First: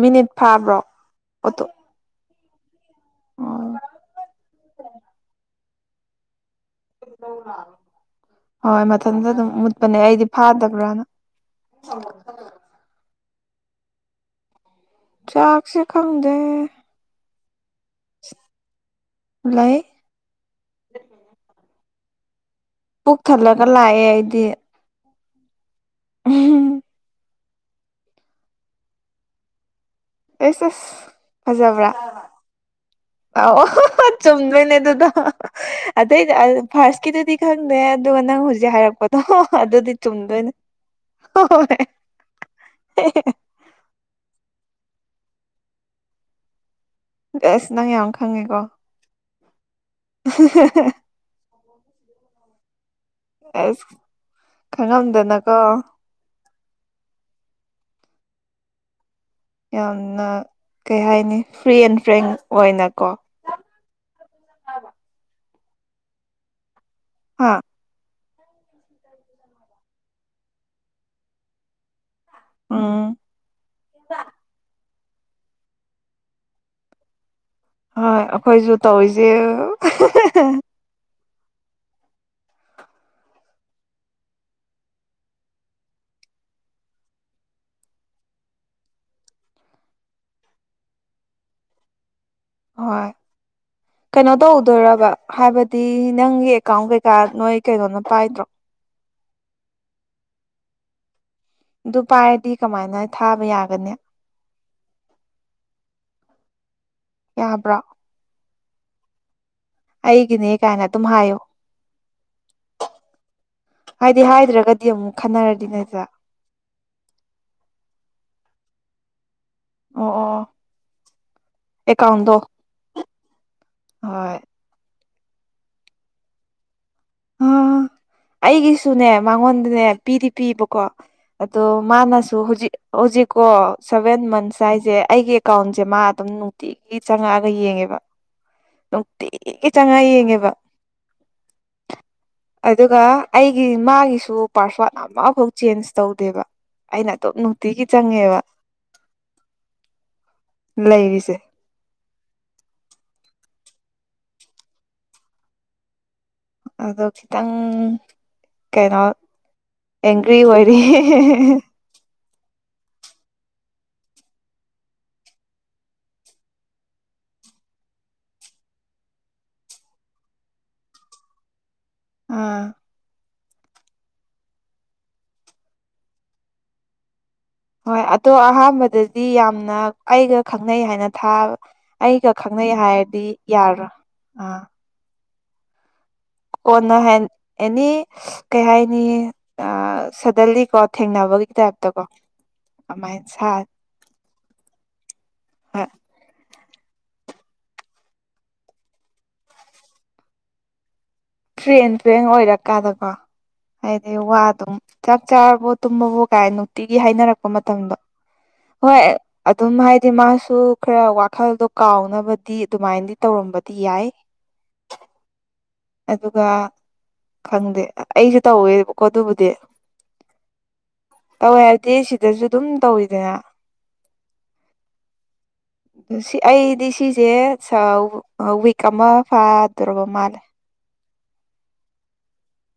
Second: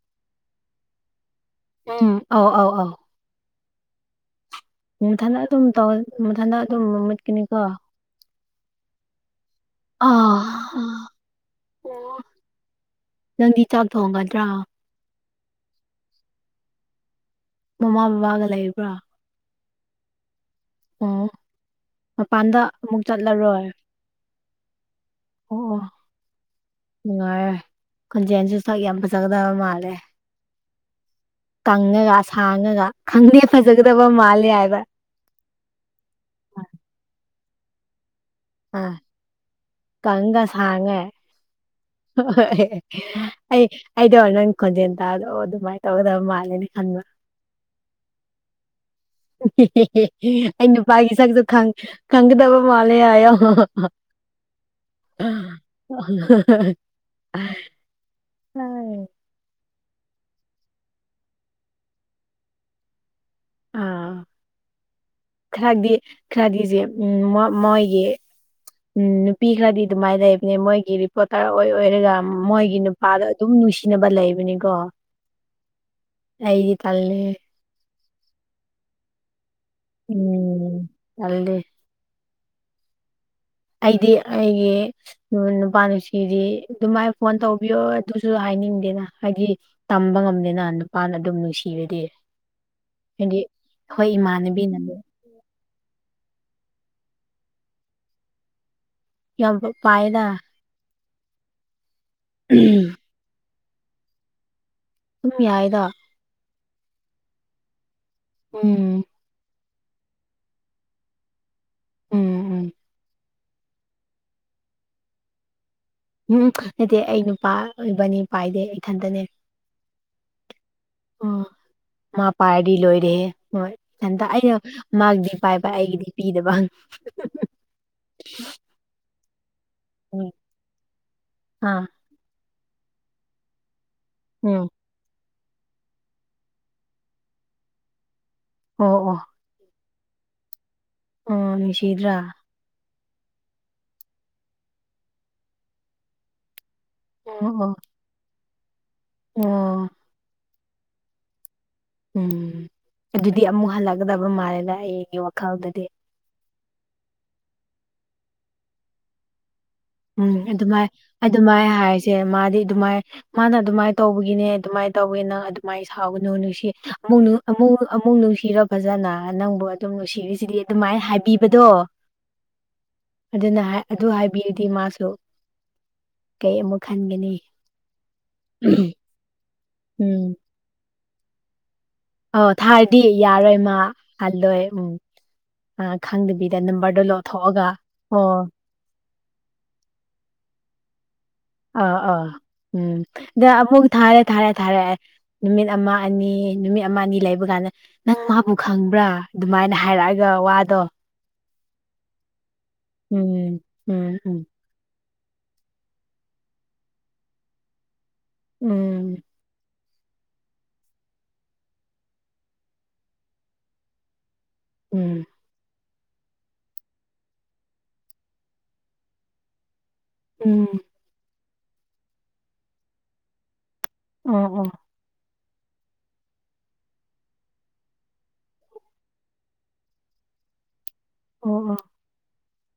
minute ꯐꯥꯕ꯭ꯔꯣ ꯑꯣꯇꯣ ꯎꯝ ꯑꯥꯎ ꯑꯥꯎ ꯑꯥꯎ ꯑꯣ ꯃꯊꯟꯗ ꯑꯗꯨꯝꯧ ꯃꯊꯟꯗ ꯑꯗꯨꯝ ꯃꯨꯠꯀꯅꯤꯀꯣ ꯍꯣꯏ ꯃꯊꯟꯗ ꯑꯥ ꯑꯥ ꯑꯣ ꯅꯪꯗꯤ ꯆꯥꯛ ꯊꯣꯡꯒꯗ꯭ꯔꯥ ꯆꯥꯥꯛꯁꯨ ꯈꯥꯎꯗ ꯃꯃꯥ ꯕꯕꯥꯒ ꯂꯩꯕ꯭ꯔꯥ ꯂꯩ ꯑꯣ ꯃꯄꯥꯟꯗ ꯑꯃꯨꯛ ꯄꯨꯣꯛ ꯊꯠꯂꯒ ꯆꯠꯂꯔꯣꯏ ꯂꯥꯛꯑꯦ ꯑꯩꯗꯤ ꯑꯣ ꯑꯣ ꯎꯝ ꯅꯨꯡꯉꯥꯏꯔꯦ ꯈꯨꯟꯖꯦꯟꯟꯁꯨ ꯁꯛ ꯌꯥꯝ ꯐꯖꯒꯗꯕ ꯃꯥꯜꯂꯦ ꯑꯦꯁ ꯑꯦꯁ ꯐꯖꯕ꯭ꯔꯥ ꯀꯪꯉꯒ ꯁꯥꯡꯉꯒ ꯈꯪꯗꯦ ꯑꯣ ꯐꯖꯒꯗꯕ ꯃꯥꯜꯂꯦ ꯆꯨꯝꯗꯣꯏꯅꯦ ꯍꯥꯏꯕ ꯑꯗꯨꯗ ꯑꯗꯩ ꯐꯥꯁ ꯀꯗꯨꯗꯤꯛ ꯍꯪꯅꯦꯦ ꯑꯗꯨ ꯉꯪ ꯍꯧꯖꯤꯛ ꯑꯥ ꯍꯥꯏꯔꯛꯄꯗꯣ ꯑꯗꯨꯗꯤ ꯀꯪꯒ ꯆꯨꯝꯗꯣꯏꯅꯦ ꯁꯥꯡꯉꯦ ꯍ ꯍꯣꯏ ꯑꯩ ꯑꯩꯗꯣ ꯑꯣꯔ ꯅꯪ ꯈꯣꯟꯖꯦꯜ ꯇꯥꯗꯣ ꯑꯗꯨꯃꯥꯏꯅ ꯇꯧꯒꯗꯕ ꯃꯥꯜꯂꯦ ꯈꯟꯕ ꯑꯁ ꯅꯪ ꯌꯥꯝ ꯈꯪꯉꯦꯀꯣ ꯑꯩ ꯅꯨꯄꯥꯒꯤ ꯁꯛꯇ ꯊꯪ ꯈꯪꯒꯗꯕ ꯃꯥꯂꯦ ꯍ ꯑꯁ ꯈꯪꯉꯝꯗꯅꯀꯣ ꯌꯥꯝꯅ ꯀꯩ ꯍꯥꯏꯅꯤ ꯐ꯭ꯔꯤ ꯑꯦꯟ ꯐ꯭ꯔꯦꯡ ꯑꯣꯏꯅꯀꯣ ꯑꯥ ꯃ ꯈꯔꯗꯤ ꯈꯔꯗꯤꯁꯦ ꯍꯥ ꯎꯝ ꯃꯣꯏꯒꯤ ꯎꯝ ꯅꯨꯄꯤ ꯈꯔꯗꯤ ꯑꯗꯨꯃꯥꯏꯅ ꯂꯩꯕꯅꯦ ꯃꯣꯏꯒꯤ ꯔꯤꯄꯣꯔꯇꯔ ꯑꯣꯏ ꯑꯣꯏꯔꯒ ꯎꯝ ꯃꯣꯏꯒꯤ ꯎꯝ ꯅꯨꯄꯥꯗꯣ ꯑꯗꯨꯝ ꯅꯨꯡꯁꯤꯅꯕ ꯂꯩꯕꯅꯤꯀꯣ ꯑꯩꯒꯤ ꯇꯜꯦ ꯍꯣꯏ ꯑꯩꯈꯣꯏꯁꯨ ꯇꯧꯔꯤꯁꯦ ꯎꯝ ꯆꯜꯗꯦ ꯑꯩꯗꯤ ꯑꯩꯒꯤ ꯅꯨꯄꯥ ꯅꯨꯡꯁꯤꯗꯤ ꯑꯗꯨꯃꯥꯏꯅ ꯐꯣꯟ ꯇꯧꯕꯤꯌꯣ ꯑꯗꯨꯁꯨ ꯍꯥꯏꯅꯤꯡꯗꯦꯅ ꯍꯥꯏꯗꯤ ꯇꯝꯕ ꯉꯝꯅꯤꯅ ꯅꯨꯄꯥꯅ ꯑꯗꯨꯝ ꯅꯨꯡꯁꯤꯔꯗꯤ ꯍꯣꯏ ꯍꯥꯏꯗꯤ ꯑꯩꯈꯣꯏ ꯀꯩꯅꯣ ꯏꯃꯥꯟꯅꯕꯤꯅꯕꯨ ꯇꯧꯗꯣꯏꯔꯕ ꯍꯥꯏꯕꯗꯤ ꯅꯪꯒꯤ ꯑꯦꯀꯥꯎꯟ ꯀꯩꯀꯥ ꯅꯣꯏ ꯀꯩꯅꯣꯅ ꯄꯥꯏꯗ꯭ꯔꯣ ꯌꯥꯝ ꯄꯥꯏꯗ ꯑꯗꯨ ꯄꯥꯏꯔꯗꯤ ꯀꯃꯥꯏꯅ ꯊꯥꯕ ꯌꯥꯒꯅꯤ ꯑꯗꯨꯝ ꯌꯥꯏꯗ ꯌꯥꯕ꯭ꯔꯥ ꯎꯝ ꯑꯩꯒꯤꯅꯦ ꯀꯥꯏꯅ ꯑꯗꯨꯝ ꯍꯥꯏꯌꯣ ꯎꯝ ꯎꯝ ꯍꯥꯏꯗꯤ ꯍꯥꯏꯗ꯭ꯔꯒꯗꯤ ꯑꯃꯨꯛ ꯈꯟꯅꯔꯗꯤꯅꯦꯁ ꯎꯝ ꯅꯠꯇꯦ ꯑꯩ ꯅꯨꯄꯥ ꯑꯣꯏꯕꯅꯤ ꯄꯥꯏꯗꯦ ꯏꯊꯟꯇꯅꯦ ꯑꯣ ꯑꯣ ꯑꯣ ꯃꯥ ꯑꯦꯀꯥꯎꯟꯗꯣ ꯄꯔꯗꯤ ꯂꯣꯏꯗꯍꯦ ꯃꯣꯏ ꯍꯟꯇ ꯍꯣꯏ ꯑꯩꯅ ꯃꯥꯒꯤꯗꯤ ꯄꯥꯏꯕ ꯑꯩꯒꯤꯗꯤ ꯄꯤꯗꯕꯪ ꯑꯩꯒꯤꯁꯨꯅꯦ ꯃꯉꯣꯟꯗꯅꯦ ꯄꯤꯗꯤ ꯎꯝ ꯄꯤꯕꯀꯣ ꯑꯗꯣ ꯑꯥ ꯃꯥꯅꯁꯨ ꯍꯧꯖꯤꯛ ꯍꯧꯖꯤꯛꯀꯣ ꯁꯚꯦꯟ ꯃꯟꯁ ꯎꯝ ꯍꯥꯏꯁꯦ ꯑꯩꯒꯤ ꯑꯦꯀꯥꯎꯟꯁꯦ ꯃꯥ ꯑꯗꯨꯝ ꯅꯨꯡꯇꯤꯒꯤ ꯆꯪꯉꯛꯑꯒ ꯌꯦꯡꯉꯦꯕ ꯑꯣ ꯑꯣ ꯅꯨꯡꯇꯤꯒꯤ ꯆꯪꯉꯥ ꯌꯦꯡꯉꯦꯕ ꯑꯣ ꯅꯤꯁꯤꯗ꯭ꯔꯥ ꯑꯗꯨꯒ ꯑꯩꯒꯤ ꯃꯥꯒꯤꯁꯨ ꯄꯥꯁꯋꯥꯗ ꯑꯃꯐꯥꯎ ꯆꯦꯟꯖ ꯇꯧꯗꯦꯕ ꯑꯩꯅ ꯑꯗꯨꯣꯝ ꯅꯨꯡꯇꯤꯒꯤ ꯆꯪꯉꯦꯕ ꯎ ꯂꯩꯔꯤꯁꯦ ꯎꯝ ꯑꯗꯨꯗꯤ ꯑꯃꯨꯛ ꯍꯜꯂꯛꯀꯗꯕ ꯃꯥꯜꯂꯦꯗ ꯑꯩꯒꯤ ꯋꯥꯈꯜꯗꯗꯤ ꯑ ꯈꯤꯇꯪ ꯀꯩꯅꯣ ꯎꯝ ꯑꯦꯡꯒ꯭ꯔꯤ ꯑꯣꯏꯔꯤ ꯑꯗꯨꯃꯥꯏ ꯑꯗꯨꯃꯥꯏ ꯍꯥꯏꯁꯦ ꯃꯥꯗꯤ ꯑꯗꯨꯃꯥꯏꯅ ꯃꯥꯅ ꯑꯗꯨꯃꯥꯏꯅ ꯇꯧꯕꯒꯤꯅꯦ ꯑꯗꯨꯃꯥꯏꯅ ꯇꯧꯋꯦ ꯅꯪ ꯑꯗꯨꯃꯥꯏꯅ ꯁꯥꯎꯒꯅꯨ ꯅꯨꯡꯁꯤ ꯑꯃꯨꯛ ꯑꯃꯨꯛ ꯑꯃꯨꯛ ꯅꯨꯡꯁꯤꯔꯣ ꯐꯖꯅ ꯅꯪꯕꯨ ꯑꯗꯨꯝ ꯅꯨꯡꯁꯤꯔꯤꯁꯤꯗꯤ ꯑꯗꯨꯃꯥꯏꯅ ꯍꯥꯏꯕꯤꯕꯗꯣ ꯑꯥ ꯑꯗꯨꯅ ꯑꯗꯨ ꯍꯥꯏꯕꯤꯔꯗꯤ ꯃꯥꯁꯨ ꯀꯩ ꯑꯃꯨꯛ ꯈꯟꯒꯅꯤ ꯍꯣꯏ ꯑꯗꯣ ꯑꯍꯥꯟꯕꯗꯗꯤ ꯌꯥꯝꯅ ꯎꯝ ꯑꯩꯒ ꯈꯪꯅꯩ ꯍꯥꯏꯅ ꯊꯥꯕ ꯑꯣ ꯊꯥꯔꯗꯤ ꯌꯥꯔꯣꯏ ꯃꯥ ꯑꯥ ꯑꯜꯂꯣꯏ ꯎꯝ ꯑ ꯈꯪꯗꯕꯤ ꯀꯣꯟꯅ ꯍꯥꯏ ꯑꯦꯅꯤ ꯀꯩ ꯍꯥꯏꯅꯤ ꯁꯗꯂꯤ ꯀꯣ ꯊꯦꯡꯅꯕꯒꯤ ꯑ ꯇꯥꯏꯞꯇꯀꯣ ꯑꯣ ꯎꯝ ꯑꯗꯨꯃꯥꯏꯅ ꯁꯥ ꯑ ꯊꯥꯔꯦ ꯊꯥꯔꯦ ꯊꯥꯔꯦ ꯅꯨꯃꯤꯠ ꯍꯣꯏ ꯑꯃ ꯑꯅꯤ ꯅꯨꯃꯤꯠ ꯑꯃ ꯑꯅꯤ ꯂꯩꯕ ꯀꯥꯟꯗ ꯅꯪ ꯃꯥꯕꯨ ꯈꯪꯕ꯭ꯔꯥ ꯑꯗꯨꯃꯥꯏꯅ ꯍꯥꯏꯔꯛꯑꯒ ꯋꯥꯗꯣ ꯇ꯭ꯔꯦꯟ ꯇ꯭ꯔꯦꯡ ꯑꯣꯏꯔꯛꯀꯥꯟꯗꯀꯣ ꯎꯝ ꯍꯥꯏꯗꯤ ꯎꯝ ꯋꯥ ꯎꯝ ꯑꯗꯨꯝ ꯆꯥꯛ ꯆꯥꯔꯕꯣ ꯇꯨꯝꯃꯕꯣ ꯀꯥꯏ ꯅꯨꯡꯇꯤꯒꯤ ꯍꯥꯏꯅꯔꯛꯄ ꯃꯇꯝꯗꯣ ꯍꯣꯏ ꯎꯝ ꯑꯗꯨꯝ ꯍꯥꯏꯗꯤ ꯃꯥꯁꯨ ꯈꯔ ꯋꯥꯈꯜꯗꯣ ꯀꯥꯎꯅꯕꯗꯤ ꯑꯗꯨꯃꯥꯏꯅꯗꯤ ꯇꯧꯔꯝꯕꯗꯤ ꯌꯥꯏ ꯎꯝ ꯑꯗꯨꯒ ꯈꯪꯗꯦ ꯑꯩꯁꯨ ꯇꯧꯋꯦꯕꯀꯣ ꯑꯗꯨꯕꯨꯗꯤ ꯎꯝ ꯇꯧꯋꯦ ꯍꯥꯏꯗꯤ ꯁꯤꯗꯁꯨ ꯑꯗꯨꯝ ꯇꯧꯋꯤꯗꯅ ꯎꯝ ꯎꯝ ꯁꯤ ꯑꯩꯗꯤ ꯁꯤꯁꯦ ꯁꯥꯎ ꯋꯤꯛ ꯑꯃ ꯐꯥꯗ‌ꯣꯔꯕ ꯃꯥꯜꯂꯦ ꯑꯣ ꯑꯣ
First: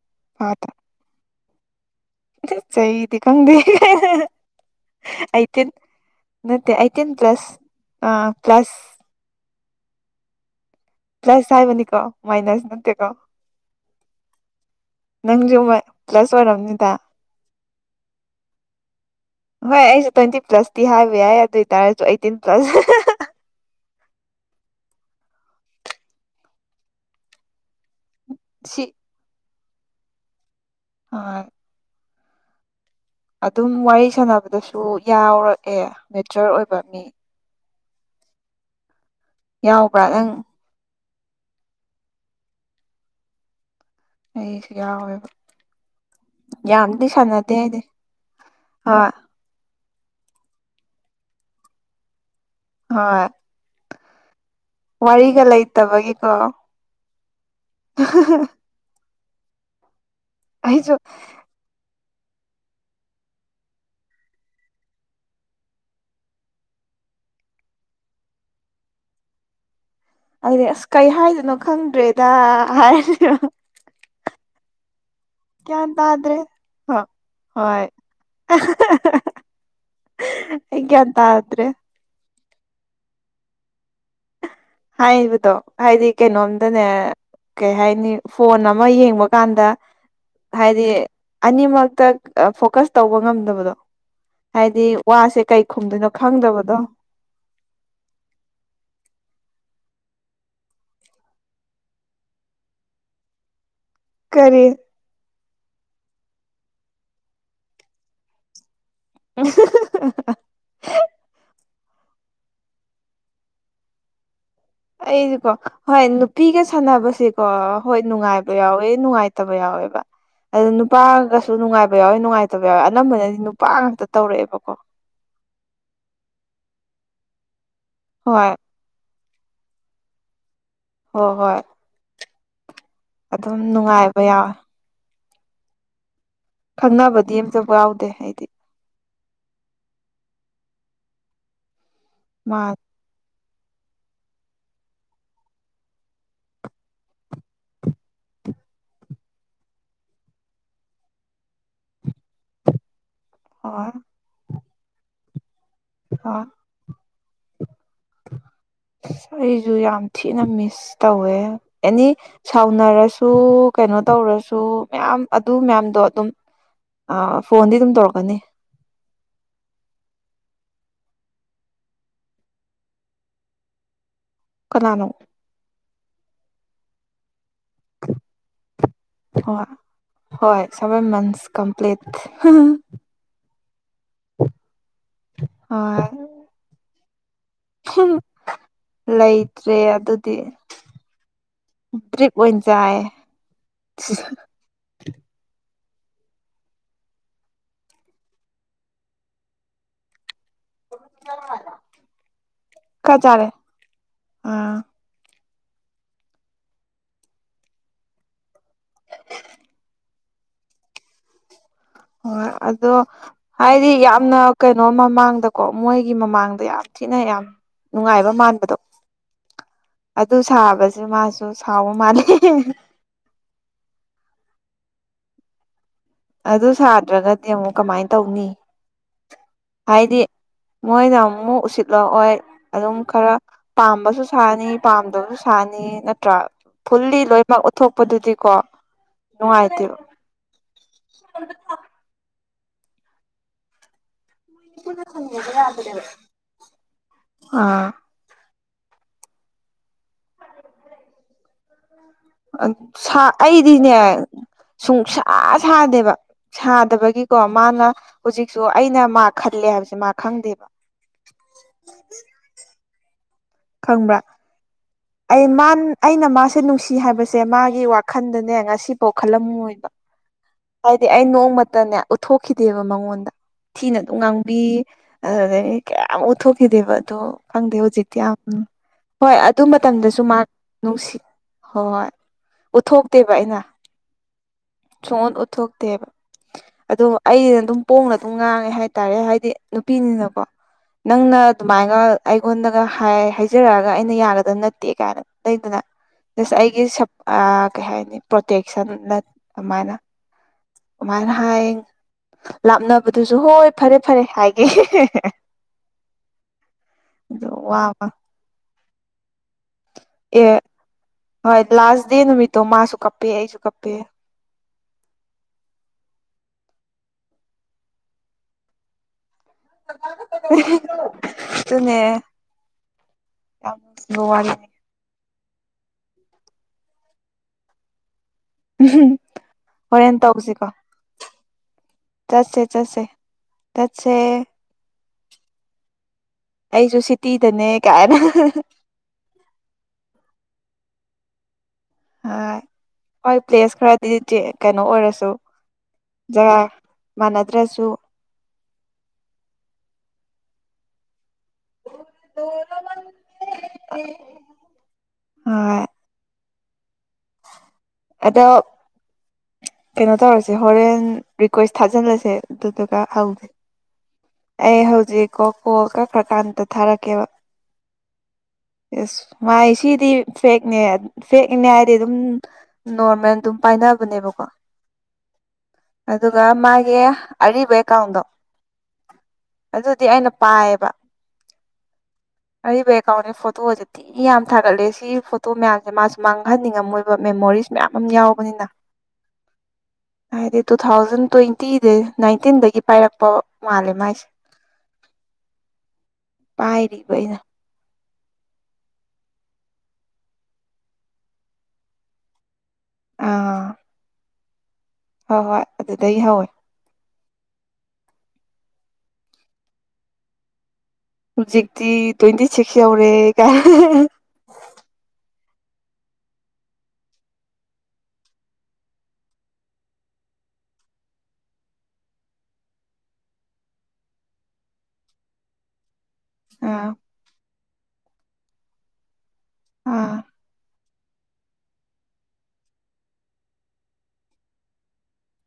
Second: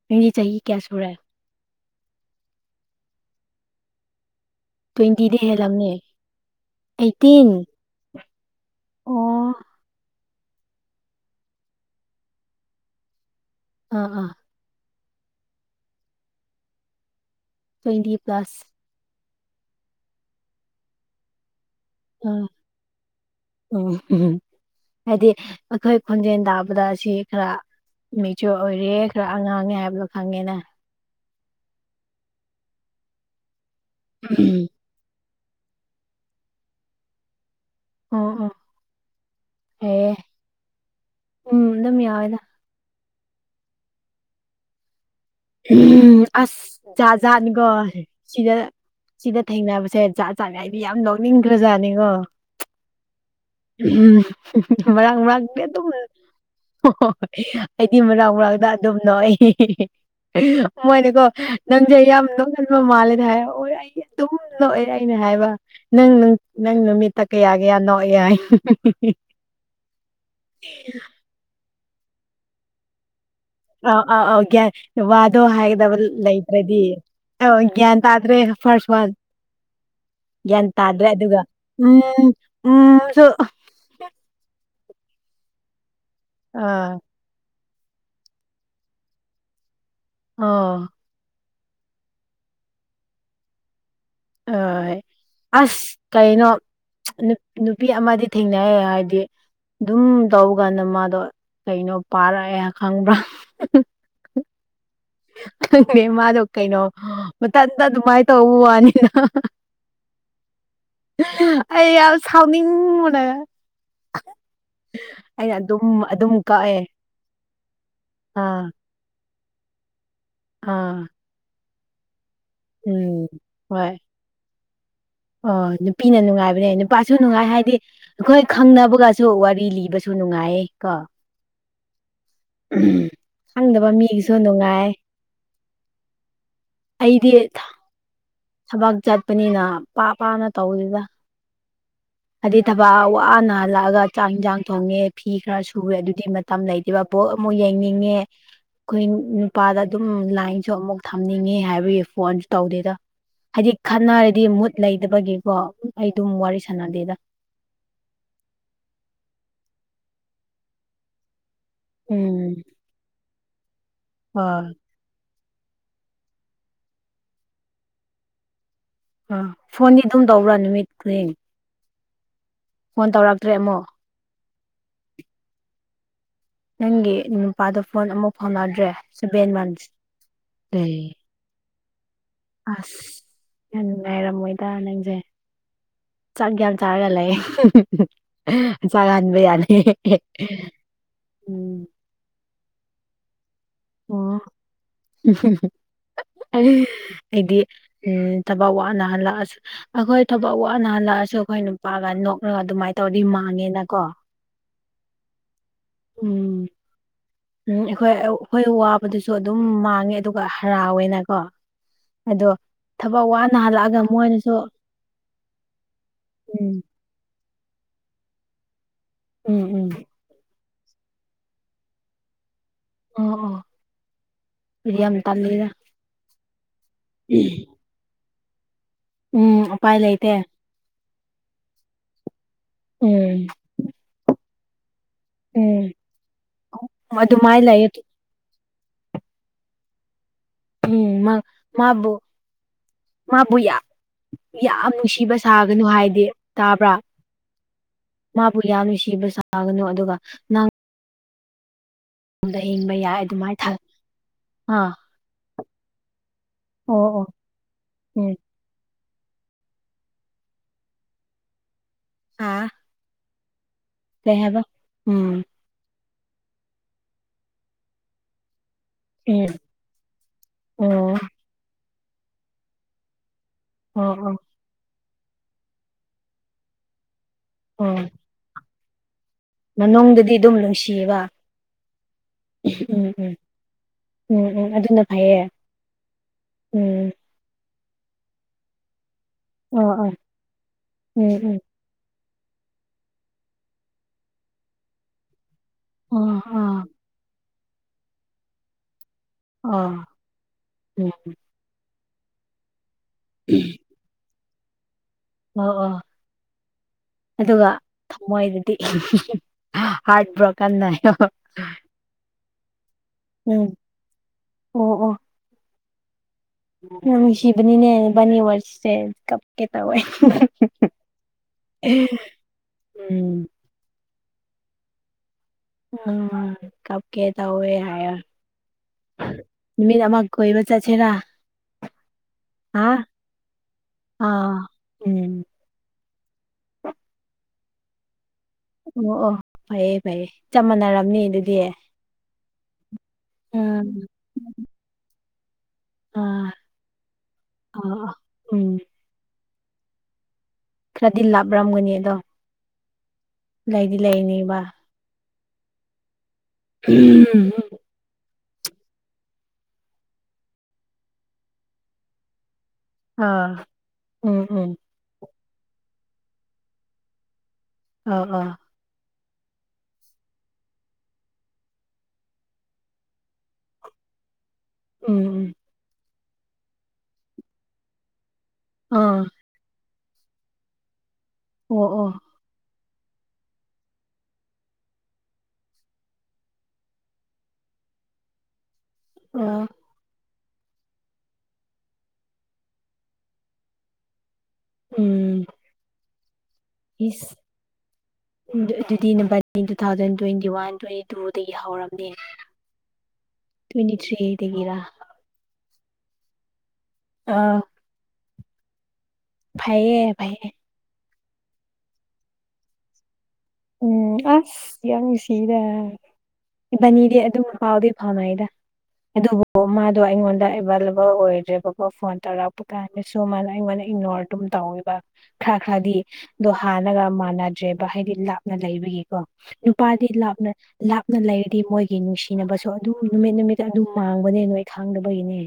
ꯃꯤꯗꯤ ꯆꯍꯤ ꯀꯌꯥꯁꯨꯨꯔꯦ ꯆꯠ ꯆꯍꯤꯗꯤ ꯈꯪꯗꯦ ꯇ꯭ꯋꯦꯟꯇꯤꯗꯤ ꯑꯩꯇꯤꯟ ꯍꯦꯜꯂꯝꯅꯤ ꯅꯠꯇ‌‌ꯦ ꯑꯩꯇꯤꯟ ꯑꯩꯠꯇꯤꯟ ꯄ꯭ꯂꯁ ꯑ ꯄ꯭ꯂꯁ ꯑꯣ ꯄ꯭ꯂꯁ ꯍꯥꯏꯕꯅꯤꯀꯣ ꯃꯥꯏꯅꯁ ꯅꯠꯇꯦꯀꯣ ꯑꯥ ꯑꯥ ꯅꯪꯁꯨ ꯃꯥ ꯄ꯭ꯂꯁ ꯑꯣꯏꯔꯝꯅꯤꯗ ꯇ꯭ꯋꯦꯟꯇꯤ ꯄ꯭ꯂꯥꯁ ꯍꯣꯏ ꯑꯩꯁꯨ ꯇ꯭ꯋꯦꯟꯇꯤ ꯄ꯭ꯂꯁꯇꯤ ꯍꯥꯏꯕ ꯌꯥꯏ ꯑꯗꯨ ꯑꯣꯏ ꯇꯥꯔꯁꯨ ꯑꯩꯠꯇꯤꯟ ꯑꯥ ꯄ꯭ꯂꯁ ꯎꯝ ꯎꯝ ꯍꯥꯏꯗꯤ ꯑꯩꯈꯣꯏ ꯈꯣꯟꯖꯦꯟ ꯇꯥꯕꯗ ꯑꯁꯤ ꯈꯔ ꯃꯦꯆ꯭ꯌ‌ꯣꯔ ꯁꯤ ꯑꯣꯏꯔꯦ ꯈꯔ ꯑꯉꯥꯡꯅ‌ꯦ ꯍꯥꯏꯕꯗꯣ ꯈꯪꯉꯦꯅ ꯑꯥ ꯑꯗꯨꯝ ꯋꯥꯔꯤ ꯎꯝ ꯁꯥꯟꯅꯕꯗꯁꯨ ꯌꯥꯎꯔꯛꯑꯦ ꯃꯦꯆ꯭ꯌ‌ꯣꯔ ꯑꯣꯏꯕ ꯃꯤ ꯑꯣ ꯑꯣ ꯌꯥꯎꯕ꯭ꯔꯥ ꯐꯩꯌꯦ ꯎꯪ ꯎꯝ ꯑꯗꯨꯝ ꯌꯥꯎꯋꯦꯗ ꯑꯩꯁꯨ ꯌꯥꯎꯋꯦꯕ ꯑꯁ ꯌꯥꯝꯗꯤ ꯁꯥꯟꯅꯗꯦ ꯖꯥꯠꯖꯥꯠꯅꯤꯀ‌ꯣ ꯑꯩꯗꯤ ꯁꯤꯗ ꯍꯣꯏ ꯁꯤꯗ ꯊꯦꯡꯅꯕꯁꯦ ꯖꯥꯠ ꯖꯥꯠ ꯍꯥꯏꯗꯤ ꯌꯥꯝ ꯂꯧꯅꯤꯡꯗ꯭ꯔꯖꯥꯠꯅꯤꯉꯣ ꯍ‌ꯣꯏ ꯃꯔꯛ ꯃꯔꯛꯇꯤ ꯑꯗꯨꯝ ꯂꯩꯇꯕꯒꯤꯀꯣ ꯍ‌ꯣꯏ ꯑꯩꯗꯤ ꯃꯔꯥꯛ ꯃꯔꯥꯛꯇ ꯑꯗꯨꯝ ꯅꯣꯛꯑ‌ꯦ ꯑꯩꯁꯨ ꯃꯣꯏꯅꯀꯣ ꯅꯪꯖ‌ꯦ ꯌꯥꯝ ꯅ‌ꯣꯛꯀꯟꯕ ꯃꯥꯜꯂꯦꯅ ꯍꯥꯏ ꯍ‌ꯣꯏ ꯑꯩ ꯑꯗꯨꯝ ꯅ‌ꯣꯛꯑꯦ ꯑꯩꯅ ꯍꯥꯏꯕ ꯅꯪ ꯅꯪ ꯅꯨꯃꯤꯠꯇ ꯀꯌꯥ ꯀꯌꯥ ꯅꯣꯛꯏ ꯍꯥꯏ ꯑꯩꯗꯤ ꯑꯁ ꯀꯩ ꯍꯥꯏꯗꯣꯏꯅꯣ ꯈꯪꯗ꯭ꯔꯦꯗ ꯍꯥꯏꯔꯁꯤꯔ ꯑ ꯑ ꯑꯣ ꯒ꯭ꯌꯥꯟ ꯋꯥꯗꯣ ꯒ꯭ꯌꯥꯟ ꯍꯥꯏꯒꯗꯕ ꯇꯥꯗ꯭ꯔꯦ ꯂꯩꯇ꯭ꯔꯗꯤ ꯍꯣꯏ ꯑ ꯍꯣꯏ ꯒ꯭ꯌꯥꯟ ꯇꯥꯗ꯭ꯔꯦ ꯐꯥꯔꯁ ꯋꯥꯟ ꯒ꯭ꯌꯥꯟ ꯑꯩ ꯇꯥꯗ꯭ꯔꯦ ꯑꯗꯨꯒ ꯇꯥꯗ꯭ꯔꯦ ꯎꯝ ꯎꯝꯁꯨ ꯍꯥꯏꯕꯗꯣ ꯍꯥꯏꯗꯤ ꯀꯩꯅꯣꯝꯗꯅꯦ ꯑꯥ ꯀꯩ ꯍꯥꯏꯅꯤ ꯐꯣꯟ ꯑꯃ ꯌꯦꯡꯕ ꯀꯥꯟꯗ ꯍꯥꯏꯗꯤ ꯑꯣ ꯑꯅꯤꯃꯛꯇ ꯐꯣꯀꯁ ꯇꯧꯕ ꯉꯝꯗꯕꯗꯣ ꯍꯥꯏꯗꯤ ꯑꯣꯏ ꯋꯥꯁꯦ ꯀꯩ ꯈꯨꯝꯗꯣꯏꯅꯣ ꯈꯪꯗꯕꯗꯣ ꯅꯨꯅꯨꯄꯤ ꯑꯃꯗꯤ ꯊꯦꯡꯅꯩꯌꯦ ꯍꯥꯏꯗꯤ ꯗꯨꯝ ꯇꯧꯕ ꯀꯥꯟꯗ ꯃꯥꯗꯣ ꯀꯩꯅꯣ ꯄꯥꯔꯛꯑꯦ ꯈꯪꯕ꯭ꯔꯥ ꯀꯔꯤ ꯈꯪꯗ‌ꯦ ꯃꯥꯗꯣ ꯀꯩꯅꯣ ꯃꯊꯟꯇ ꯑꯗꯨꯃꯥꯏꯅ ꯇꯧꯕ ꯋꯥꯅꯤ [unintelligible] ꯑꯩ ꯌꯥꯝ ꯁꯥꯎꯅꯤꯡꯕꯅ‌ꯦ [unintelligible] ꯑꯩꯖꯨꯀꯣ ꯍꯣꯏ ꯅꯨꯄꯤꯒ ꯀꯛꯑꯦ ꯁꯥꯟꯅꯕꯁꯤꯀꯣ ꯍꯣꯏ ꯅꯨꯡꯉꯥꯏꯕ ꯑꯥ ꯌꯥꯎꯋꯦ ꯅꯨꯡꯉꯥꯏꯇꯕ ꯌꯥꯎꯋꯦꯕ ꯑꯗꯨ ꯑꯥ ꯅꯨꯄꯥꯒꯁꯨ ꯅꯨꯡꯉꯥꯏꯕ ꯌꯥꯎꯋꯦ ꯅꯨꯡꯉꯥꯏ ꯇꯕ ꯌꯥꯎꯋꯦ ꯎꯝ ꯑꯅꯝꯕꯅꯗꯤ ꯅꯨꯄꯥ ꯍꯣꯏ ꯉꯥꯛꯇ ꯇꯧꯔꯛꯑꯦꯕꯀꯣ ꯑꯣ ꯅꯨꯄꯤꯅ ꯅꯨꯡꯉꯥꯏꯕꯅꯦ ꯅꯨꯄꯥꯁꯨ ꯅꯨꯡꯉꯥꯏ ꯍꯥꯏꯗꯤ ꯑꯩꯈꯣꯏ ꯍꯣꯏ ꯈꯪꯅꯕꯒ ꯁꯨ ꯋꯥꯔꯤ ꯂꯤꯕꯁꯨ ꯅꯨꯡꯉꯥꯏꯌꯦ ꯀꯣ ꯍꯣꯏ ꯍꯣꯏ ꯑꯗꯨꯝ ꯈꯪꯗꯕ ꯅꯨꯡꯉꯥꯏꯕ ꯃꯤꯒꯤꯁꯨ ꯌꯥꯎꯋꯦ ꯅꯨꯡꯉꯥꯏ ꯑꯩꯗꯤ ꯈꯪꯅꯕꯗꯤ ꯑꯝꯇꯕꯨ ꯌꯥꯎꯗꯦ ꯑꯩꯗꯤ ꯊꯕꯛ ꯆꯠꯄꯅꯤꯅ ꯄꯥꯛ ꯄꯥꯛꯅ ꯇꯧꯗ‌ꯦꯗ ꯃꯥ ꯍꯥꯏꯗꯤ ꯊꯕꯛ ꯋꯥꯅꯥ ꯍꯜꯂꯛꯑꯒ ꯆꯥꯛ ꯏꯟꯖꯥꯡ ꯊꯣꯡꯉꯦ ꯐꯤ ꯈꯔ ꯁꯨꯋꯦ ꯑꯗꯨꯗꯤ ꯃꯇꯝ ꯂꯩꯇ‌ꯦꯕ ꯕ‌ꯣꯜ ꯑꯃꯨꯛ ꯌꯦꯡꯅꯤꯡꯉꯦ ꯀꯨꯏꯟ ꯅꯨꯄꯥꯗ ꯑꯗꯨꯝ ꯂꯥꯏꯟꯁꯨ ꯑꯃꯨꯛ ꯊꯝꯅꯤꯡꯉꯦ ꯍꯥꯏꯕꯒꯤ ꯐꯣꯟꯁꯨ ꯇꯧꯗꯦꯗ ꯍꯥꯏꯗꯤ ꯍꯣꯏ ꯈꯠꯅꯔꯗꯤ ꯃꯨꯠ ꯂꯩꯗꯕꯒꯤꯀꯣ ꯑꯩ ꯑꯗꯨꯝ ꯍꯣꯏ ꯋꯥꯔꯤ ꯁꯥꯟꯅꯗꯦꯗ ꯑꯩꯁꯨ ꯌꯥꯝ ꯊꯤꯅ ꯃꯤꯁ ꯇꯧꯋꯦ ꯑꯦꯅꯤ ꯎꯝ ꯁꯥꯎꯅꯔꯁꯨ ꯀꯩꯅꯣ ꯇꯧꯔꯁꯨ ꯍꯣꯏ ꯃꯌꯥꯝ ꯑꯗꯨ ꯃꯌꯥꯝꯗꯣ ꯑꯗꯨꯝ ꯐꯣꯟꯗꯤ ꯑꯗꯨꯝ ꯇꯧꯔꯛꯀꯅꯤ ꯑꯥ ꯐꯣꯟꯗꯤ ꯑꯗꯨꯝ ꯇꯧꯕ꯭ꯔꯥ ꯅꯨꯃꯤꯠ ꯈꯨꯗꯤꯡ ꯐꯣꯟ ꯇꯧꯔꯛꯇ꯭ꯔꯦ ꯑꯃꯨꯛ ꯀꯅꯥꯅꯣ ꯅꯪꯒꯤ ꯅꯨꯄꯥꯗ ꯐꯣꯟ ꯑꯃꯨꯛ ꯐꯥꯎꯅꯗ꯭ꯔꯦ ꯁꯚꯦꯟ ꯃꯟꯁ ꯟ ꯀꯝꯄꯂꯤꯠ ꯑꯁ ꯌꯥꯝ ꯅꯨꯡꯉꯥꯏꯔꯝꯃꯣꯏꯗ ꯅꯪꯖꯦ ꯍꯣꯏ ꯆꯥꯛ ꯒ꯭ꯌꯥꯟ ꯆꯥꯔꯒ ꯂꯩ ꯆꯟꯕ ꯌꯥꯅꯤ ꯂꯩꯇ꯭ꯔꯦ ꯑꯗꯨꯗꯤ ꯎꯝ ꯗ꯭ꯔꯤꯞ ꯆꯥꯏ ꯎ ꯎꯞ ꯑꯩꯗꯤ ꯎꯝ ꯊꯕꯛ ꯋꯥꯠꯅꯍꯜꯂꯛꯑꯁ ꯑꯩꯈꯣꯏ ꯊꯕꯛ ꯅꯍꯜꯂꯛꯑꯁꯨ ꯑꯩꯈꯣꯏ ꯅꯨꯄꯥꯒ ꯅꯣꯛꯅꯒ ꯑꯗꯨꯃꯥꯏꯅ ꯈꯔ ꯇꯧꯔꯗꯤ ꯆꯥꯔꯦ ꯃꯥꯡꯉꯦꯅꯀꯣ ꯑꯥ ꯎꯝ ꯎꯝ ꯑꯩꯈꯣꯏ ꯑꯩꯈꯣꯏ ꯋꯥꯕꯗꯨꯁꯨ ꯑꯗꯨꯝ ꯃꯥꯡꯉꯦ ꯑꯗꯨꯒ ꯍꯔꯥꯎꯋꯦꯅꯀꯣ ꯍꯣꯏ ꯑꯗꯣ ꯊꯕꯛ ꯋꯥꯅ ꯍꯥꯏꯗꯤ ꯍꯜꯂꯛꯑꯒ ꯌꯥꯝꯅ ꯃꯣꯏꯅꯁꯨ ꯀꯩꯅꯣ ꯃꯃꯥꯡꯗꯀꯣ ꯃꯣꯏꯒꯤ ꯃꯃꯥꯡꯗ ꯎꯝ ꯌꯥꯝ ꯊꯤꯅ ꯌꯥꯝ ꯅꯨꯡꯉꯥꯏꯕ ꯃꯥꯟꯕꯗꯣ ꯎꯝ ꯎꯝ ꯑꯗꯨ ꯁꯥꯕꯁ ꯃꯥꯁꯨ ꯁꯥꯎꯕ ꯃꯥꯜꯂꯤ ꯍꯤ ꯑꯣ ꯑꯣ ꯑꯗꯨ ꯌꯥꯝ ꯇꯜꯜꯂꯤꯗ ꯑꯗꯨ ꯁꯥꯗ꯭ꯔꯒꯗꯤ ꯑꯃꯨꯛ ꯀꯃꯥꯏ ꯇꯧꯅꯤ ꯎꯝ ꯎꯄꯥꯏ ꯍꯥꯏꯗꯤ ꯂꯩꯇꯦ ꯃꯣꯏꯅ ꯑꯃꯨꯛ ꯎꯁꯤꯠꯂꯛꯑꯣꯏ ꯑꯗꯨꯝ ꯈꯔ ꯎꯝ ꯄꯥꯝꯕꯁꯨ ꯁꯥꯅꯤ ꯄꯥꯝꯗꯕꯁꯨ ꯊꯥꯅꯤ ꯅꯠꯇ꯭ꯔꯥ ꯐꯨꯜꯂꯤ ꯂꯣꯏꯅꯃꯛ ꯑꯗꯨꯃꯥꯏꯅ ꯂꯩꯌꯦ ꯎꯠꯊꯣꯛꯄꯗꯨꯗꯤꯀꯣ ꯅꯨꯡꯉꯥꯏꯇꯦꯕ ꯎꯝ ꯃꯥ ꯃꯥꯕꯨ ꯃꯥꯕꯨ ꯌꯥ ꯌꯥꯝ ꯅꯨꯡꯁꯤꯕ ꯁꯥꯒꯅꯨ ꯍꯥꯏꯗꯤ ꯇꯥꯕ꯭ꯔꯥ ꯑꯥ ꯃꯥꯕꯨ ꯌꯥꯝꯅ ꯁꯤꯕ ꯁꯥꯒꯅꯨ ꯑꯗꯨꯒ ꯅꯪ ꯍꯤꯡꯕ ꯌꯥꯏ ꯑꯗꯨꯃꯥꯏꯅ ꯊꯥ ꯑꯩꯗꯤꯅꯦ ꯑꯥ ꯁꯨꯡꯁꯥ ꯁꯥꯗꯦꯕ ꯑꯣ ꯑꯣ ꯁꯥꯗꯕꯒꯤꯀꯣ ꯃꯥꯅ ꯎꯝ ꯍꯧꯖꯤꯛꯁꯨ ꯑꯩꯅ ꯃꯥ ꯈꯜꯂꯦ ꯍꯥꯏꯕꯁꯦ ꯃꯥ ꯈꯪꯗꯦꯕ ꯍꯥꯥ ꯈꯪꯕ꯭ꯔꯥ ꯀꯩ ꯍꯥꯏꯕ ꯎꯝ ꯑꯩ ꯃꯥ ꯑꯩꯅ ꯃꯥꯁꯦ ꯅꯨꯡꯁꯤ ꯍꯥꯏꯕꯁꯦ ꯃꯥꯒꯤ ꯋꯥꯈꯟꯗꯅꯦ ꯉꯁꯤꯐꯥꯎ ꯎꯝ ꯈꯜꯂꯝꯃꯣꯏꯕ ꯍꯥꯏꯗꯤ ꯑꯣ ꯑꯩ ꯅꯣꯡꯃꯇꯅꯦ ꯎꯠꯊꯣꯛꯈꯤꯗꯦꯕ ꯃꯉꯣꯟꯗ ꯊꯤꯅ ꯑꯣ ꯑꯗꯨꯝ ꯑꯣ ꯉꯥꯡꯕꯤ ꯑꯗꯨꯗꯩꯅꯦ ꯀꯌꯥꯃꯨꯛꯠꯊꯣꯛꯈꯤꯗꯦꯕ ꯑꯗꯣ ꯈꯪꯗꯦ ꯑꯣ ꯍꯧꯖꯤꯛꯇꯤ ꯌꯥꯝ ꯍꯣꯏ ꯑꯗꯨ ꯃꯇꯝꯗꯁꯨ ꯃꯅꯨꯡꯗꯗꯤ ꯃꯥ ꯑꯗꯨꯝ ꯅꯨꯡꯁꯤ ꯅꯨꯡꯁꯤꯌꯦꯕ ꯍꯣꯏ ꯎꯝ ꯎꯠꯊꯣꯛꯇꯦꯕ ꯎꯝ ꯑꯩꯅ ꯎꯝ ꯎꯝ ꯑꯗꯨꯅ ꯁꯣꯛ ꯐꯩꯌꯦ ꯎꯠꯊꯣꯛꯇꯦꯕ ꯎꯝ ꯑꯣ ꯑꯩꯅ ꯑꯗꯨꯝ ꯄꯣꯡꯅ ꯑꯗꯨꯝ ꯉꯥꯡꯉꯦ ꯍꯥꯏꯇꯥꯔꯦ ꯍꯥꯏꯗꯤ ꯑꯣ ꯑꯣ ꯅꯨꯄꯤꯅꯤꯅꯀꯣ ꯎꯝ ꯅꯪꯅ ꯎꯝ ꯑꯗꯨꯃꯥꯏꯒ ꯑꯩꯉꯣꯟꯗ ꯍꯥꯏꯖꯔꯛꯑꯒ ꯑꯩꯅ ꯌꯥꯒꯗꯕ ꯅꯠꯇꯦ ꯀꯥꯏꯅ ꯑꯣ ꯂꯩꯗꯅꯁ ꯑꯣ ꯑꯩꯒꯤ ꯁꯞ ꯑ ꯀꯩ ꯍꯥꯏꯅꯤ ꯄ꯭ꯔꯣꯇꯦꯛꯁꯟ ꯅꯠ ꯑꯗꯨꯃꯥꯏꯅ ꯑꯣ ꯎꯝ ꯑꯗꯨꯃꯥꯏꯅ ꯍꯥꯏꯌꯦ ꯂꯥꯞꯅ ꯑꯗꯨꯗꯨꯁꯨ ꯍꯣꯏ ꯐꯔꯦ ꯐꯔꯦ ꯍꯥꯏꯒꯦ ꯑꯣ ꯑꯣ ꯑꯗꯣ ꯑꯗꯨꯒ ꯋꯥ ꯑꯃ ꯊꯝꯃꯣꯏꯗꯗꯤ ꯍꯔꯠ ꯑꯦ ꯭ꯔꯣꯀꯅ ꯍꯣꯏ ꯂꯥꯁ ꯗꯦ ꯅꯨꯃꯤꯠꯇꯣ ꯃꯥꯁꯨ ꯀꯞꯄꯦ ꯑꯩꯁꯨ ꯀꯞꯄꯦ ꯑꯣ ꯑꯣ ꯎꯁꯤꯕꯅꯤꯅꯦꯕꯅꯤ ꯋꯥꯔꯁꯦ ꯀ ꯀꯦꯇꯥ ꯋꯥꯏ ꯎꯝ ꯋꯥꯔꯤ ꯎꯝ ꯀꯞ ꯀꯦ ꯇ ꯍꯦ ꯍꯥꯏ ꯅꯨꯃꯤꯠ ꯍꯣꯔꯦꯟ ꯑꯃ ꯀꯣꯏꯕ ꯇꯧꯁꯤꯀꯣ ꯆꯠꯁꯦꯔꯥ ꯆꯠꯁꯦ ꯆꯠꯁꯦ ꯆꯠꯁꯦ ꯑꯥ ꯎꯝ ꯑꯩꯁꯨ ꯁꯤꯇꯤꯗꯅꯦ ꯀꯥꯏꯅ ꯑꯣ ꯑꯣ ꯐꯩꯌꯦ ꯐꯩꯌꯦ ꯆꯞ ꯃꯥꯟꯅꯔꯝꯅꯤ ꯑꯗꯨꯗꯤ ꯍ ꯍꯣꯏ ꯄ꯭ꯂꯦꯁ ꯎꯝ ꯈꯔꯗꯤ ꯀꯩꯅꯣ ꯑꯣꯏꯔꯁꯨ ꯑꯥ ꯖꯥꯏ ꯃꯥꯟꯅꯗ꯭ꯔꯁꯨ ꯑꯣ ꯑꯣ ꯎꯝ ꯈꯔꯗꯤ ꯂꯥꯞꯔꯝꯒꯅꯤ ꯑꯗꯣ ꯂꯩꯗꯤ ꯂꯩꯅꯦꯕ ꯑ ꯎꯝ ꯑꯗꯣ ꯀꯩꯅꯣ ꯇꯧꯔꯁꯦ ꯍꯣꯔꯦꯟ ꯔꯤꯀ꯭ꯋꯦꯁ ꯊꯥꯖꯤꯜꯂꯖꯦ ꯑꯗꯨꯗꯨꯒ ꯍꯧꯖꯦ ꯑꯥ ꯎꯝ ꯎꯝ ꯑꯩ ꯍꯧꯖꯤꯛꯀꯣ ꯀꯣꯜ ꯀꯛꯈ꯭ꯔꯀꯥꯟꯗ ꯊꯥꯔꯛꯀꯦꯕ ꯑ ꯑꯥ ꯑꯦꯁ ꯃꯥꯥꯏ ꯁꯤꯗꯤ ꯐꯦꯛꯅꯦ ꯐꯦꯛꯅꯦꯅꯤꯅ ꯍꯥꯏꯗꯤ ꯑꯗꯨꯝ ꯅꯣꯔꯃꯦꯜ ꯑꯗꯨꯝ ꯄꯥꯏꯅꯕꯅꯦꯕꯀꯣ ꯎꯝ ꯎꯝ ꯑꯗꯨꯒ ꯃꯥꯒꯤ ꯑꯔꯤꯕ ꯑꯦꯀꯥꯎꯟꯗꯣ ꯑꯥ ꯑꯗꯨꯗꯤ ꯑꯩꯅ ꯄꯥꯏꯌꯦꯕ ꯑꯣ ꯑꯣ ꯑꯔꯤꯕꯋꯥꯅꯤ ꯐꯇ ꯑꯣꯗꯦ ꯁꯤ ꯌꯥꯝ ꯊꯥꯒꯠꯂꯦ ꯁꯤ ꯐꯣꯇꯣ ꯃꯌꯥꯝꯁꯦ ꯃꯥꯁꯨ ꯃꯥꯡꯍꯟꯅꯤꯡꯉꯝꯃꯣꯏꯕ ꯃꯦꯃꯣꯔꯤꯁ ꯃꯌꯥꯝ ꯑꯃ ꯌꯥꯎꯕꯅꯤꯅ ꯑ ꯍꯥꯏꯗꯤ ꯇꯨ ꯊꯥꯎꯖꯟ ꯇ꯭ꯋꯦꯟꯇꯤꯗ ꯅꯥꯏꯟꯇꯤꯟꯗꯒꯤ ꯄꯥꯏꯔꯛꯄ ꯃꯥꯜꯂꯦ ꯃꯥꯏꯁꯦ ꯎꯝ ꯄꯥꯏꯔꯤꯕ ꯏꯁ ꯑꯩꯅ ꯑꯗꯨꯗꯤ ꯅ two thousand twenty one twenty ꯇꯨꯗꯒꯤ ꯍꯧꯔꯕꯝꯅꯦ ꯑꯥ ꯇ꯭ꯋꯤꯟꯇꯤ ꯊ꯭ꯔꯤ ꯗꯒꯤꯔꯥ ꯍꯣꯏ ꯍꯣꯏ ꯑꯗꯨꯗꯒꯤ ꯍꯧꯋꯦ ꯑꯥ ꯐꯥꯏꯌꯦ ꯐꯩ ꯐꯩ ꯍꯧꯖꯤꯛꯇꯤ ꯇ꯭ꯋꯦꯟꯇꯤ ꯁꯤꯛꯁ ꯌꯧꯔꯦ ꯀ ꯎꯝ ꯑꯁ ꯌꯥꯉ ꯁꯤꯗ ꯏꯕꯥꯅꯤꯗꯤ ꯑꯗꯨꯝ ꯄꯥꯎꯗꯤ ꯐꯥꯉꯩꯗ ꯑꯗꯨꯕꯨ ꯃꯥꯗꯣ ꯑꯩꯉꯣꯟꯗ ꯑꯦꯕꯥꯏꯂꯦꯕꯜ ꯑꯣꯏꯗ꯭ꯔꯦꯕꯀꯣ ꯐꯣꯟ ꯇꯧꯔꯛꯄ ꯀꯥꯟꯗꯁꯨ ꯃꯥꯗꯣ ꯑꯩꯉꯣꯟꯗ ꯏꯅꯣꯔ ꯑꯗꯨꯝ ꯇꯧꯋꯦꯕ ꯈꯔ ꯈꯔꯗꯤ ꯑꯗꯣ ꯑꯥ ꯍꯥꯟꯅꯒ ꯃꯥꯟꯅꯗ꯭ꯔꯦꯕ ꯍꯥꯏꯗꯤ ꯂꯥꯞꯅ ꯂꯩꯕꯒꯤꯀꯣ ꯅꯨꯄꯥꯗꯤ ꯑꯥ ꯂꯥꯞꯅꯥꯞ ꯅ ꯂꯩꯔꯗꯤ ꯃꯣꯏꯒꯤ ꯅꯨꯡꯁꯤꯅꯕꯁꯨ ꯑꯗꯨꯝ ꯅꯨꯃꯤꯠ ꯅꯨꯃꯤꯠ ꯑꯗꯨꯝ ꯃꯥꯡꯕꯅꯦ ꯅꯣꯏ ꯈꯥꯡꯗꯕꯒꯤꯅꯦ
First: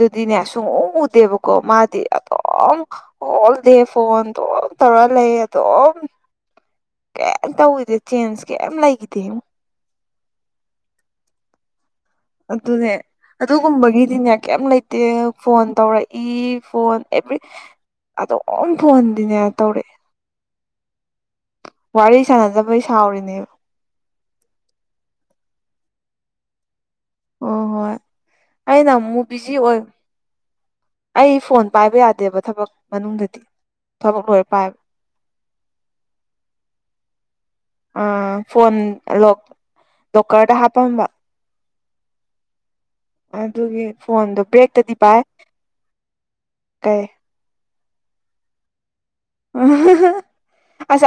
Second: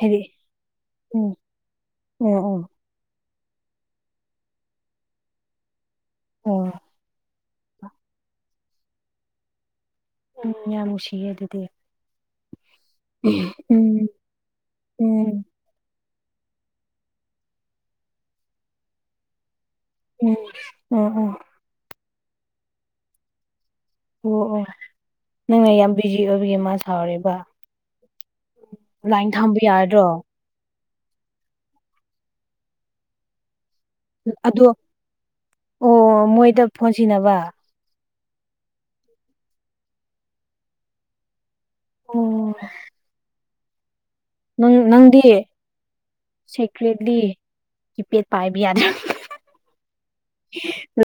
ꯍꯥꯏꯗꯤ ꯁꯨꯡꯎ ꯎꯝ ꯎꯗꯦꯕꯀꯣ ꯃꯥꯗꯤ ꯑꯣ ꯑꯣ ꯑꯗꯨꯝ ꯑꯣꯜ ꯗꯦ ꯐꯣꯟ ꯑꯗꯨꯝ ꯇꯧꯔ ꯂꯩ ꯑꯗꯨꯝ ꯑꯣ ꯀꯩꯝ ꯇꯧꯋꯗꯦ ꯆꯦꯟꯖ ꯀꯩꯝ ꯂꯩꯈꯤꯗꯦ ꯎꯝ ꯌꯥꯝ ꯅꯨꯡꯁꯤꯌꯦꯦ ꯑꯗꯨꯗꯤ ꯑꯗꯨ ꯑꯗꯨꯅꯦ ꯑꯗꯨ ꯎꯝ ꯨꯝꯕꯒꯤ ꯗꯤꯅꯤꯌꯥ ꯀꯌꯥꯝ ꯂꯩꯇꯦ ꯎꯝ ꯐꯣꯟ ꯇꯧꯔꯛꯏ ꯐꯣꯟ ꯑꯦꯕ꯭ꯔꯤ ꯑꯗꯨꯝ ꯐꯣꯟꯍꯗꯤꯅꯦ ꯇꯧꯔꯛꯑꯦ ꯎꯝ ꯎꯝ ꯎꯝ ꯋꯥꯔꯤ ꯁꯥꯟꯅꯖꯕꯩ ꯁꯥꯎꯔꯤꯅꯦꯕ ꯑꯣ ꯑꯣ ꯅꯪꯅ ꯌꯥꯝ ꯕꯤꯖꯤ ꯑꯣꯏꯕꯒꯤ ꯃꯥ ꯁꯥꯎꯔꯤꯕ ꯑꯣ ꯍꯣꯏ ꯑꯩꯅ ꯑꯃꯨꯛ ꯂꯥꯏꯟ ꯕꯤꯖꯤ ꯊꯝꯕ ꯑꯣꯏ ꯌꯥꯔꯗ꯭ꯔꯣ ꯑꯩ ꯐꯣꯟ ꯄꯥꯏꯕ ꯌꯥꯗꯦꯕ ꯊꯕꯛ ꯃꯅꯨꯡꯗꯗꯤ ꯊꯕꯛ ꯂꯣꯏꯔ ꯑꯗꯣ ꯄꯥꯏꯕ ꯑꯣ ꯃꯣꯏꯗ ꯐꯣꯟꯁꯤꯅꯕ ꯑ ꯐꯣꯟ ꯂꯣꯀꯔꯗ ꯍꯥꯞꯄꯝꯕ ꯑꯣ ꯑꯗꯨꯒꯤ ꯐꯣꯟꯗ ꯅꯪꯗꯤ ꯀꯩ ꯁꯦꯀ꯭ꯔꯦꯠꯂꯤ ꯀꯤꯄꯦꯠ ꯄꯥꯏꯕ ꯌꯥꯅꯤꯦ ꯑꯣ ꯎ